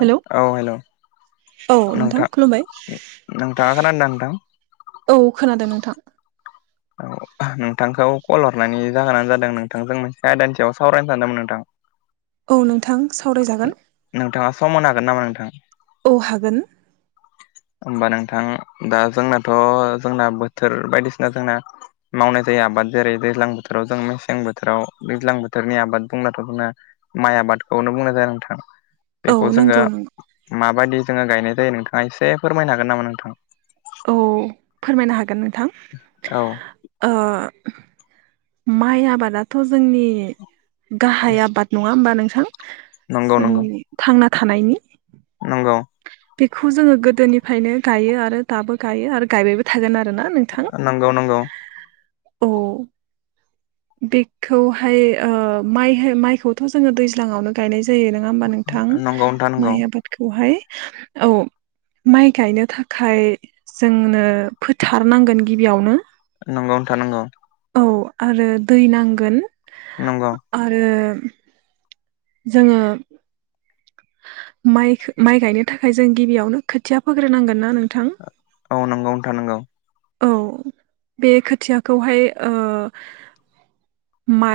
Hello औ hello औ नोंथां खुलुमबाय नोंथाङा खोनादों नोंथां औ खोनादों नोंथां औ नोंथांखौ कल हरनानै जाहोनानो जादों नोंथांजों मोनसे आयदानि सयाव सावरायनो सानदोंमोन नोंथां औ नोंथां सावरायजागोन नोंथाङा सम होनो हागोन नामा नोंथां औ हागोन [inaudible] होमबा नोंथां दा जोंनाथ' जोंना बोथोर बायदिसिना जोंना मावनाय जायो आबाद जेरै दैज्लां बोथोराव जों मेसें बोथोराव दैज्लां बोथोरनि आबाद बुंब्लाथ' माइ आबादखौनो बुंनाय जायो नोंथां औ बेखौ जोङो नंगौ नंगौ माबायदि जोङो गायनाय जायो नोंथाङा एसे फोरमायनो हागोन नामा नोंथां औ फोरमायनो हागोन नोंथां औ आ माइ आबादाथ' जोंनि गाहाय आबाद नङा होमबा नोंथां नंगौ नंगौ जोंनि थांना थानायनि नंगौ बेखौ जोङो गोदोनिफ्रायनो गायो आरो दाबो गायो आरो गायबायबो थागोन आरोना नोंथां नंगौ नंगौ औ बेखौहाय ओ माइहो माइखौथ' जोङो दैज्लाङावनो गायनाय जायो नङा होमबा नोंथां नंगौ नोंथां नंगौ माइ आबादखौहाय औ माइ गायनो थाखाय जोंनो फोथारनांगोन गिबियावनो नंगौ नोंथां नंगौ औ आरो दै नांगोन नंगौ आरो जोङो माइखो माइ गायनो थाखाय जों गिबियावनो खोथिया फोग्रोनांगोन ना नोंथां औ नंगौ नोंथां नोंगौ औ बे खोथियाखौहाय ओ मा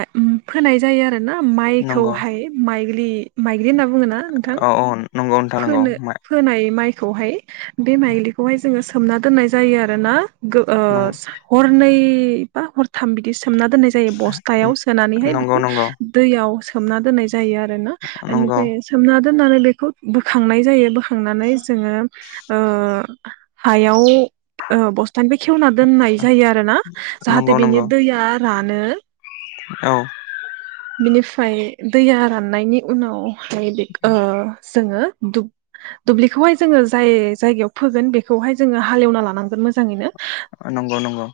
फोनाय जायो आरो ना नंगौ माइखौहाय माइलि माइलि होनना बुङो ना औ औ नंगौ नोंथां नंगौ। होनाय माइखौहाय बे माइलिखौहाय जोङो सोमना दोननाय जायो आरोना गो ओ नंगौ हरनै बा हरथाम बिदि सोमना दोननाय जायो बस्थायाव सोनानैहाय बेखौ नंगौ दैयाव सोमना दोननाय जायो आरो ना नंगौ बेनिफ्राय सोमना दोननानै बेखौ बोखांनाय जायो बोखांनानै जोङो ओ हायाव ब दा बे खेवना दोननाय जायो आरो ना नंगौ जाहाथे नंगौ बिनि दैया रानो औ बिनिफ्राय दैया राननायनि उनावहाय बे जोङो दुब्लिखौहाय जोङो जाय जायगायाव फोगोन बेखौहाय जोङो हालेवना लानांगोन मोजाङैनो नंगौ नंगौ।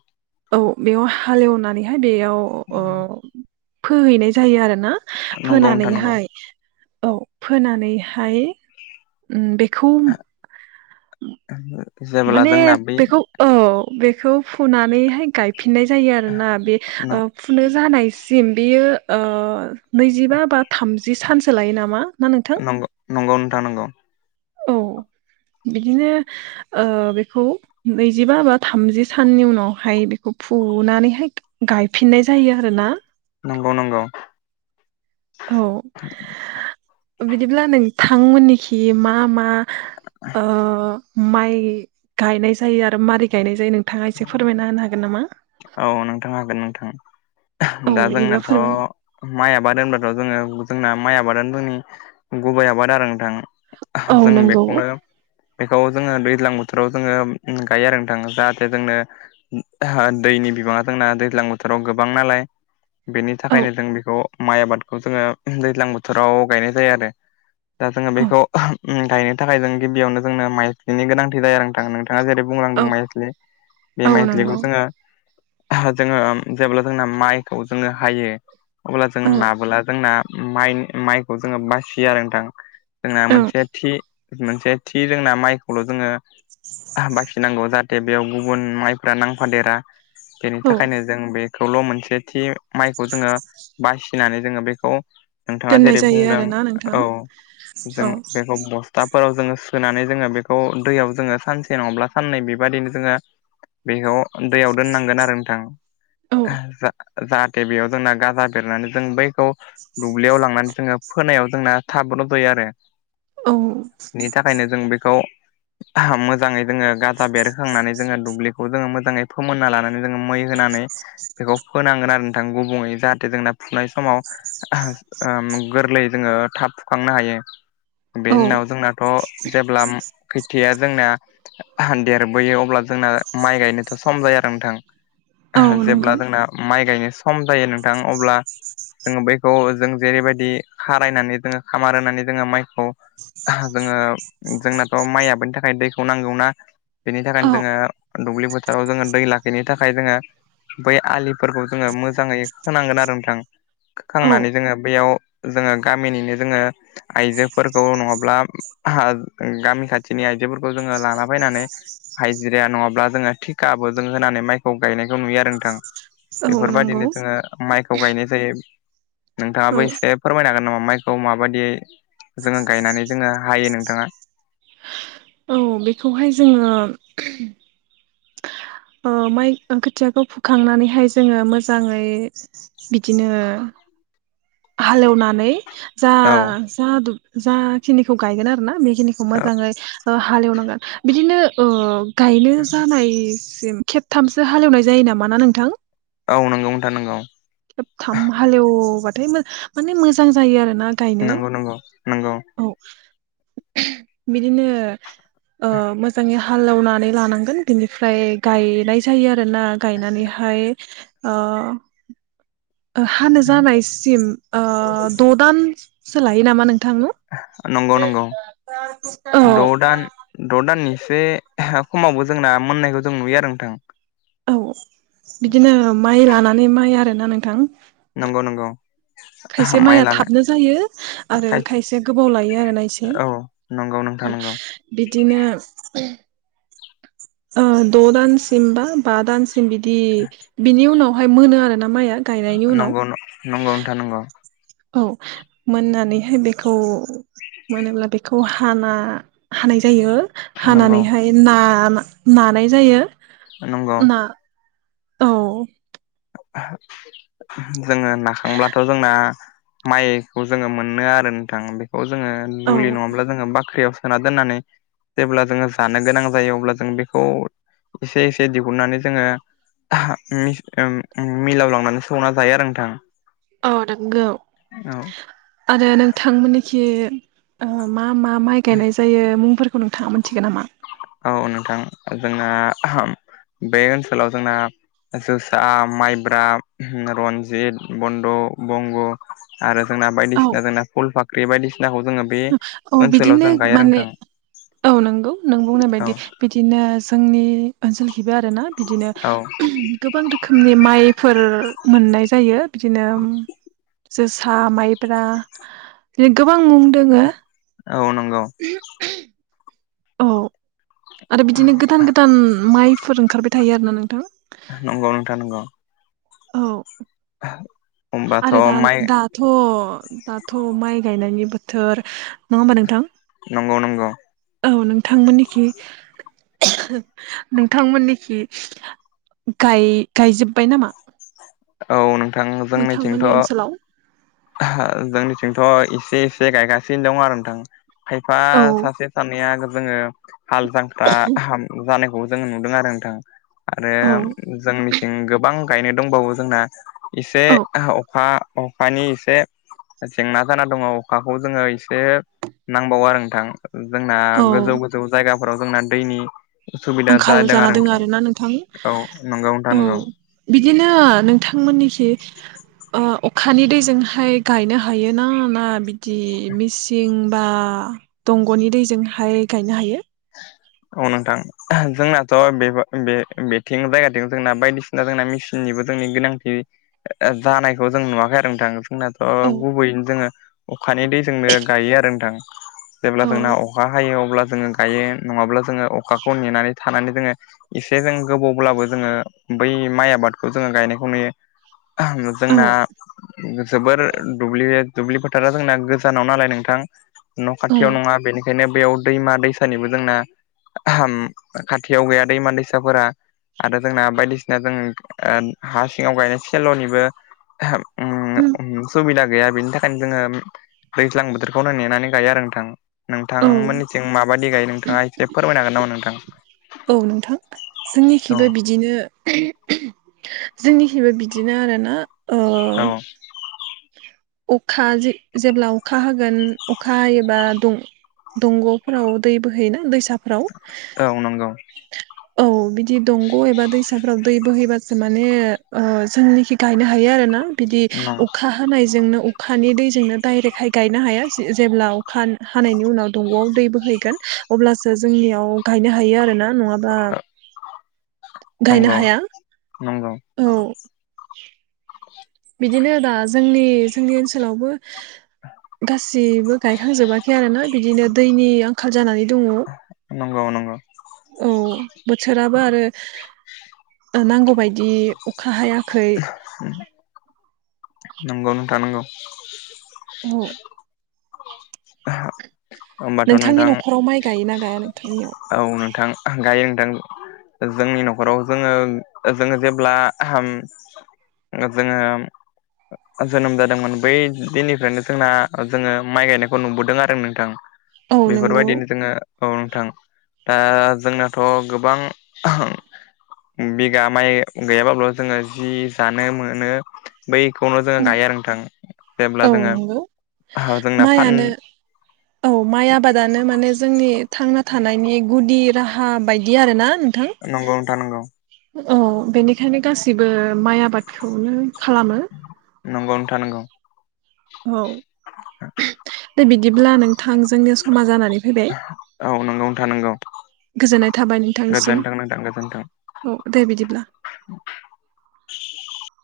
औ बेयाव हालेवनानैहाय बेयाव फोहैनाय जायो आरो ना। नंगौ नोंथां नंगौ। औ फोनानैहाय बेखौ [inaudible] माने जोंना बे बेखौ औ बेखौ फुनानैहाय गायफिननाय जायो आरोना बे फुनो जानायसिम बेयो नैजिबा बा थामजि सानसो लायो नामा? ना नोंथां नंगौ नंगौ नोंथा नंगौ। औ बिदिनो बेखौ नैजिबा बा थामजि साननि उनावहाय बेखौ फुनानैहाय गायफिननाय जायो आरोना। नंगौ नंगौ। औ बिदिब्ला नोंथांमोननिखि मा मा ओ माइ गायनाय जायो आरो मारै गायनाय जायो नोंथाङा एसे फोरमायना होनो हागोन नामा? औ नोंथां हागोन नोंथां औ दा बिदिब्ला फोरमाय जोंनाथ' माइ आबाद होनब्लाथ' जोङो जोंना माइ आबादानो जोंनि गुबै आबाद आरो नोंथां। औ जों नंगौ बेखौनो बेखौ जोङो दैज्लां बोथोराव जोङो गायो आरो नोंथां जाहाथे जोंनो दैनि बिबाङा दोंना दैज्लां बोथोराव गोबां नालाय बेनि औ थाखायनो जों बेखौ माइ आबादखौ जोङो दैज्लां बोथोराव गायनाय जायो आरो दा जोङो औ बेखौ गायनो थाखाय जों गिबियावनो जोंनो माइज्लिनि गोनांथि जाया नोंथाङा नोंथाङा जेरै बुंलांदों औ माइज्लि बे औ माइज्लिखौ नंगौ जोङो जोङो जेब्ला जोंना माइखौ जोङो हायो अब्ला औ जोङो औ नाबोला जोंना माइ माइखौ जोङो बासियो आरो नोंथां। जोंना मोनसे थि मोनसे थि जोंना माइखौल' जोङो बाखिनांगौ जा जे बेयाव गुबुन माइफ्रा नांफादेरा बेनि औ थाखायनो जों बे खौल' मोनसे थि माइखौ जोङो बासिनानै जोङो बेखौ नोंथाङा दोननाय जेरै जायो बुंदों आरोना नोंथां औ जों औ बेखौ बस थाफोराव जोङो सोनानै जोङो बेखौ दैयाव जोङो सानसे नङाब्ला साननै बेबायदिनो जोङो बेखौ दैयाव दोननांगोन आरो औ नोंथां जा जाहाथे बेयाव जोंना गाजा बेरनानै जों बैखौ दुब्लियाव लांनानै जोङो फोनायाव जोंना थाब रज'यो आरो। औ बेनि थाखायनो जों बेखौ मोजाङै जोङो गाजा बेरखांनानै जोङो दुब्लिखौ जोङो मोजाङै फोमोनना लानानै जोङो मै होनानै बेखौ फोनांगोन आरो नोंथां गुबुङै जाहाथे जोंना फुनाय समाव गोरलै जोङो थाब फुखांनो हायो। औ बेनि उनाव जोंनाथ' जेब्ला खोथिया जोंना देरबोयो अब्ला जोंना माइ गायनो सम जाया आरो नोंथां औ नंगौ जेब्ला जोंना माइ गायनो सम जायो नोंथां अब्ला जोङो बैखौ जों जेरैबायदि खारायनानै जोङो खामार होनानै जोङो माइखौ ओहो जोङो जोंनाथ' माइ आबादनि थाखाय दैखौ नांगौना बेनि थाखायनो औ जोङो दुब्लि बोथोराव जोङो दै लाखिनो थाखाय जोङो बै आलिफोरखौ जोङो मोजाङै खोनांगोन आरो नोंथां औ खोखांनानै जोङो बेयाव जोङो गामिनिनो जोङो आइजोफोरखौ नङाब्ला गामि खाथिनि आइजोफोरखौ जोङो लाना फैनानै हाइजिरिया नङाब्ला जोङो थिग गाबो जोङो होनानै माइखौ गायनायखौ नुयो आरो नोंथां औ नंगौ बेफोरबायदिनो जोङो माइखौ गायनाय जायो नोंथाङाबो औ एसे फोरमायनो हागोन नामा माइखौ माबायदि जोङो गायनानै जोङो हायो नोंथाङा औ बेखौहाय जोङो ओ माइ खोथियाखौ फुखांनानैहाय जोङो मोजाङै बिदिनो हालेवनानै जा औ जा दुब जाखिनिखौ गायगोन आरो ना बेखिनिखौ मोजाङै हालेवनांगोन बिदिनो ओ गायनो जानायसिम खेब थामसो हालेवनाय जायो नामा ना नोंथां? औ नोंगौ नोंथां नोंगौ खेबथाम हालेवबाथाय मोन माने मोजां जायो आरो ना गायनो नंगौ नंगौ नंगौ औ बिदिनो ओ मोजाङै हा हालैनानै लानांगोन बिनिफ्राय गायनाय जायो आरो ना गायनानैहाय ओ हानो जानायसिम ओ द' दानसो लायो नामा नोंथां नु? नोंगौ नोंगौ औ द' दान द' दाननि एसे खमावबो जोंना मोननायखौ जों नुयो आरो नोंथां। औ बिदिनो माइ लानानै माइ आरोना नोंथां। नोंगौ नोंगौ। खायसे माइया थाबनो जायो आरो खायसे गोबाव लायो आरो ना इसे नोंगौ नोंथां नोंगौ बिदिनो ओ द' दान सिमबा बा दान सिम बिदि बिनि उनावहाय मोनो आरो ना माइया गायनायनि उनाव नंगौ नंगौ नोंथां नंगौ औ मोननानैहाय बेखौ मोनोब्ला बेखौ हाना हानाय जायो। नंगौ हानानैहाय ना-नानाय जायो। नोंगौ ना औ [inaudible] जोङो नाखांब्लाथ' जोंना माइखौ जोङो मोनो आरो नोंथां बे खौ जोङो औ दुलि नङाब्ला जोङो बाख्रियाव सोना दोननानै जेब्ला जोङो जानो गोनां जायो अब्ला जों बेखौ एसे एसे दिहुननानै जोङो मिस उम उम मिलावलांनानै सौना जायो आरो नोंथां। औ नोंगौ औ आरो नोंथांमोननिखि मा मा माइ गायनाय जायो मुंफोरखौ नोंथाङा मोनथिगोन नामा? औ नोंथां जोंना बे ओनसोलाव जोंना जोसा माइब्रा रनजित बन्द' बंग'। आरो जोंना औ बायदिसिना जोंना फुल फाख्रि बायदिसिनाखौ जोङो। बे औ ओनसोलाव बिदिनो जों गाया माने नोंथां औ नंगौ नों बुंनाय औ बायदि बिदिनो जोंनि ओनसोलथिं आरो ना बिदिनो औ गोबां रोखोमनि माइफोर मोननाय जायो। बिदिनो जोसा माइब्रा बि गोबां मुं दोङो औ नोंगौ। औ आरो बिदिनो गोदान गोदान माइफोर ओंखारबाय थायो आरोना नोंथां। नंगौ नोंथां नंगौ औ होमबाथ' आरो माइ दाथ' दाथ' माइ गायनायनि बोथ थ नङा होमबा नोंथां। नंगौ नंगौ। औ नोंथांमोननिखि नोंथांमोननिखि गायजोब्बाय नामा। औ नोंथां नोंथांमोननि जोंनिथिंथ'। ओनसोलाव जोंनिथिंथ' एसे एसे गायगासिनो दं आरो नोंथां। खायफा औ सासे सानैया जोङो। हाल जांख्रा जानायखौ जोङो नुदों आरो नोंथां। आरो औ जों मिथिं गोबां गायनो दंबावो जोंना एसे औ अखा। अखानि इसे। जेंना जाना दङ अखाखौ जोङो एसे नांबावो आरो नोंथां। जोंना औ गोजौ गोजौ जायगाफोराव जोंना दैनि। उसुबिदा आंखाल जादों जाना आरो दङ आरोना नोंथां औ नंगौ नोंथां औ। नंगौ। बिदिनो नोंथांमोननिखि। अखानि दैजोंहाय गायनो हायोना ना बिदि मेसिन बा दंग'नि दैजोंहाय गायनो हायो। औ नोंथां। जोंनाथ' बे बेथिं जायगाथिं जोंना बायदिसिना जोंना मेसिननिबो जोंनि गोनांथि। जानायखौ जों नुवाखै आरो नोंथां। जोंनाथ' औ गुबैयैनो जोङो अखानि दैजोंनो गायो आरो नोंथां जेब्ला जोंना। अखा हायो अब्ला जोङो गायो नङाब्ला जोङो अखाखौ नेनानै थानानै जोङो। एसे जों गोबावब्लाबो जोङो बै माइ आबादखौ जोङो गायनायखौ नुयो। औ जोंना जोबोर दुब्लि। दुब्लि फोथारा जोंना गोजानाव नालाय नोंथां न' औ खाथियाव नङा बेनिखायनो बेयाव दैमा दै सानिबो जोंना खाथियाव गैया दैमा दैसाफोरा। आरो जोंना बायदिसिना जों हा सिङाव गायनाय सेल'निबो। सुबिदा गैया बेनि थाखायनो जोङो दैज्लां बोथोरखौनो नेनानै गायो आरो नोंथां। औ नोंथांमोननिथिं माबायदि गायो नोंथाङा एसे फोरमायनो हागोन नामा नोंथां। औ नोंथां जोंनिखिबो बिदिनो। जोंनिखिबो बिदिनो आरोना। ओ औ। अखा जेब्ला अखा होगोन अखा हायोबा दं। दंग'फोराव दै बोहैना। औ औ नंगौ औ बिदि दंग' एबा दैसाफोराव दै बोहैबा माने जोंनिखि गायनो हायो आरो ना बिदि अखा हानायजोंनो अखानि दैजोंनो डाइरेक्टहाय गायनो हाया जेब्ला अखा हानायनि उनाव दंग'आव दै बोहैगोन अब्लासो जोंनियाव गायनो हायो आरो ना नङाबा औ। गायनो हाया नंगौ औ। बिदिनो दा जोंनि जोंनि ओनसोलावबो गासै। जेबो गायखांजोबाखै आरो ना बिदिनो दैनि आंखाल जानानै दङ। नंगौ औ बोथोराबो आरो नांगौबायदि अखा हायाखै। [inaudible] नंगौ नोंथा नंगौ। औ। [inaudible] होमबाथ' नोंथांनि नोंथां न'खराव माइ गायोना गाया नोंथांनियाव। औ नोंथां गायो नोंथां। जोंनि न'खराव जोङो जोङो जेब्ला। जोंङो। जोनोम जादोंमोन बै दिननिफ्रायनो जोंना जोङो माइ गायनायखौ नुबोदों आरो नोंथां‌। औ नंगौ बेफोरबायदिनो जोङो औ नोंथां। दा जोंनाथ' गोबां बिगा माइ गैयाब्लाल' जोङो जि जानो मोनो बैखौनो जोङो गाया आरो नोंथां जेब्ला औ जोङो नंगौ जोंना फान माइआनो [inaudible] औ माइ आबादानो माने जोंनि थांना थानायनि गुदि राहा बायदि आरो ना। नंगौ था नांगौ। औ बेनिखायनो गासिबो माइ आबादखौनो खालामो नंगौनो थानांगौ। औ दे बिदिब्ला नों थां जोंनि समा जानानै फैबाय। औ नंगौ नोंथां नंगौ गोजोननाय थाबाय नोंथांनिसिम गोजोनथों नोंथां गोजोनथों। औ दे बिदिब्ला।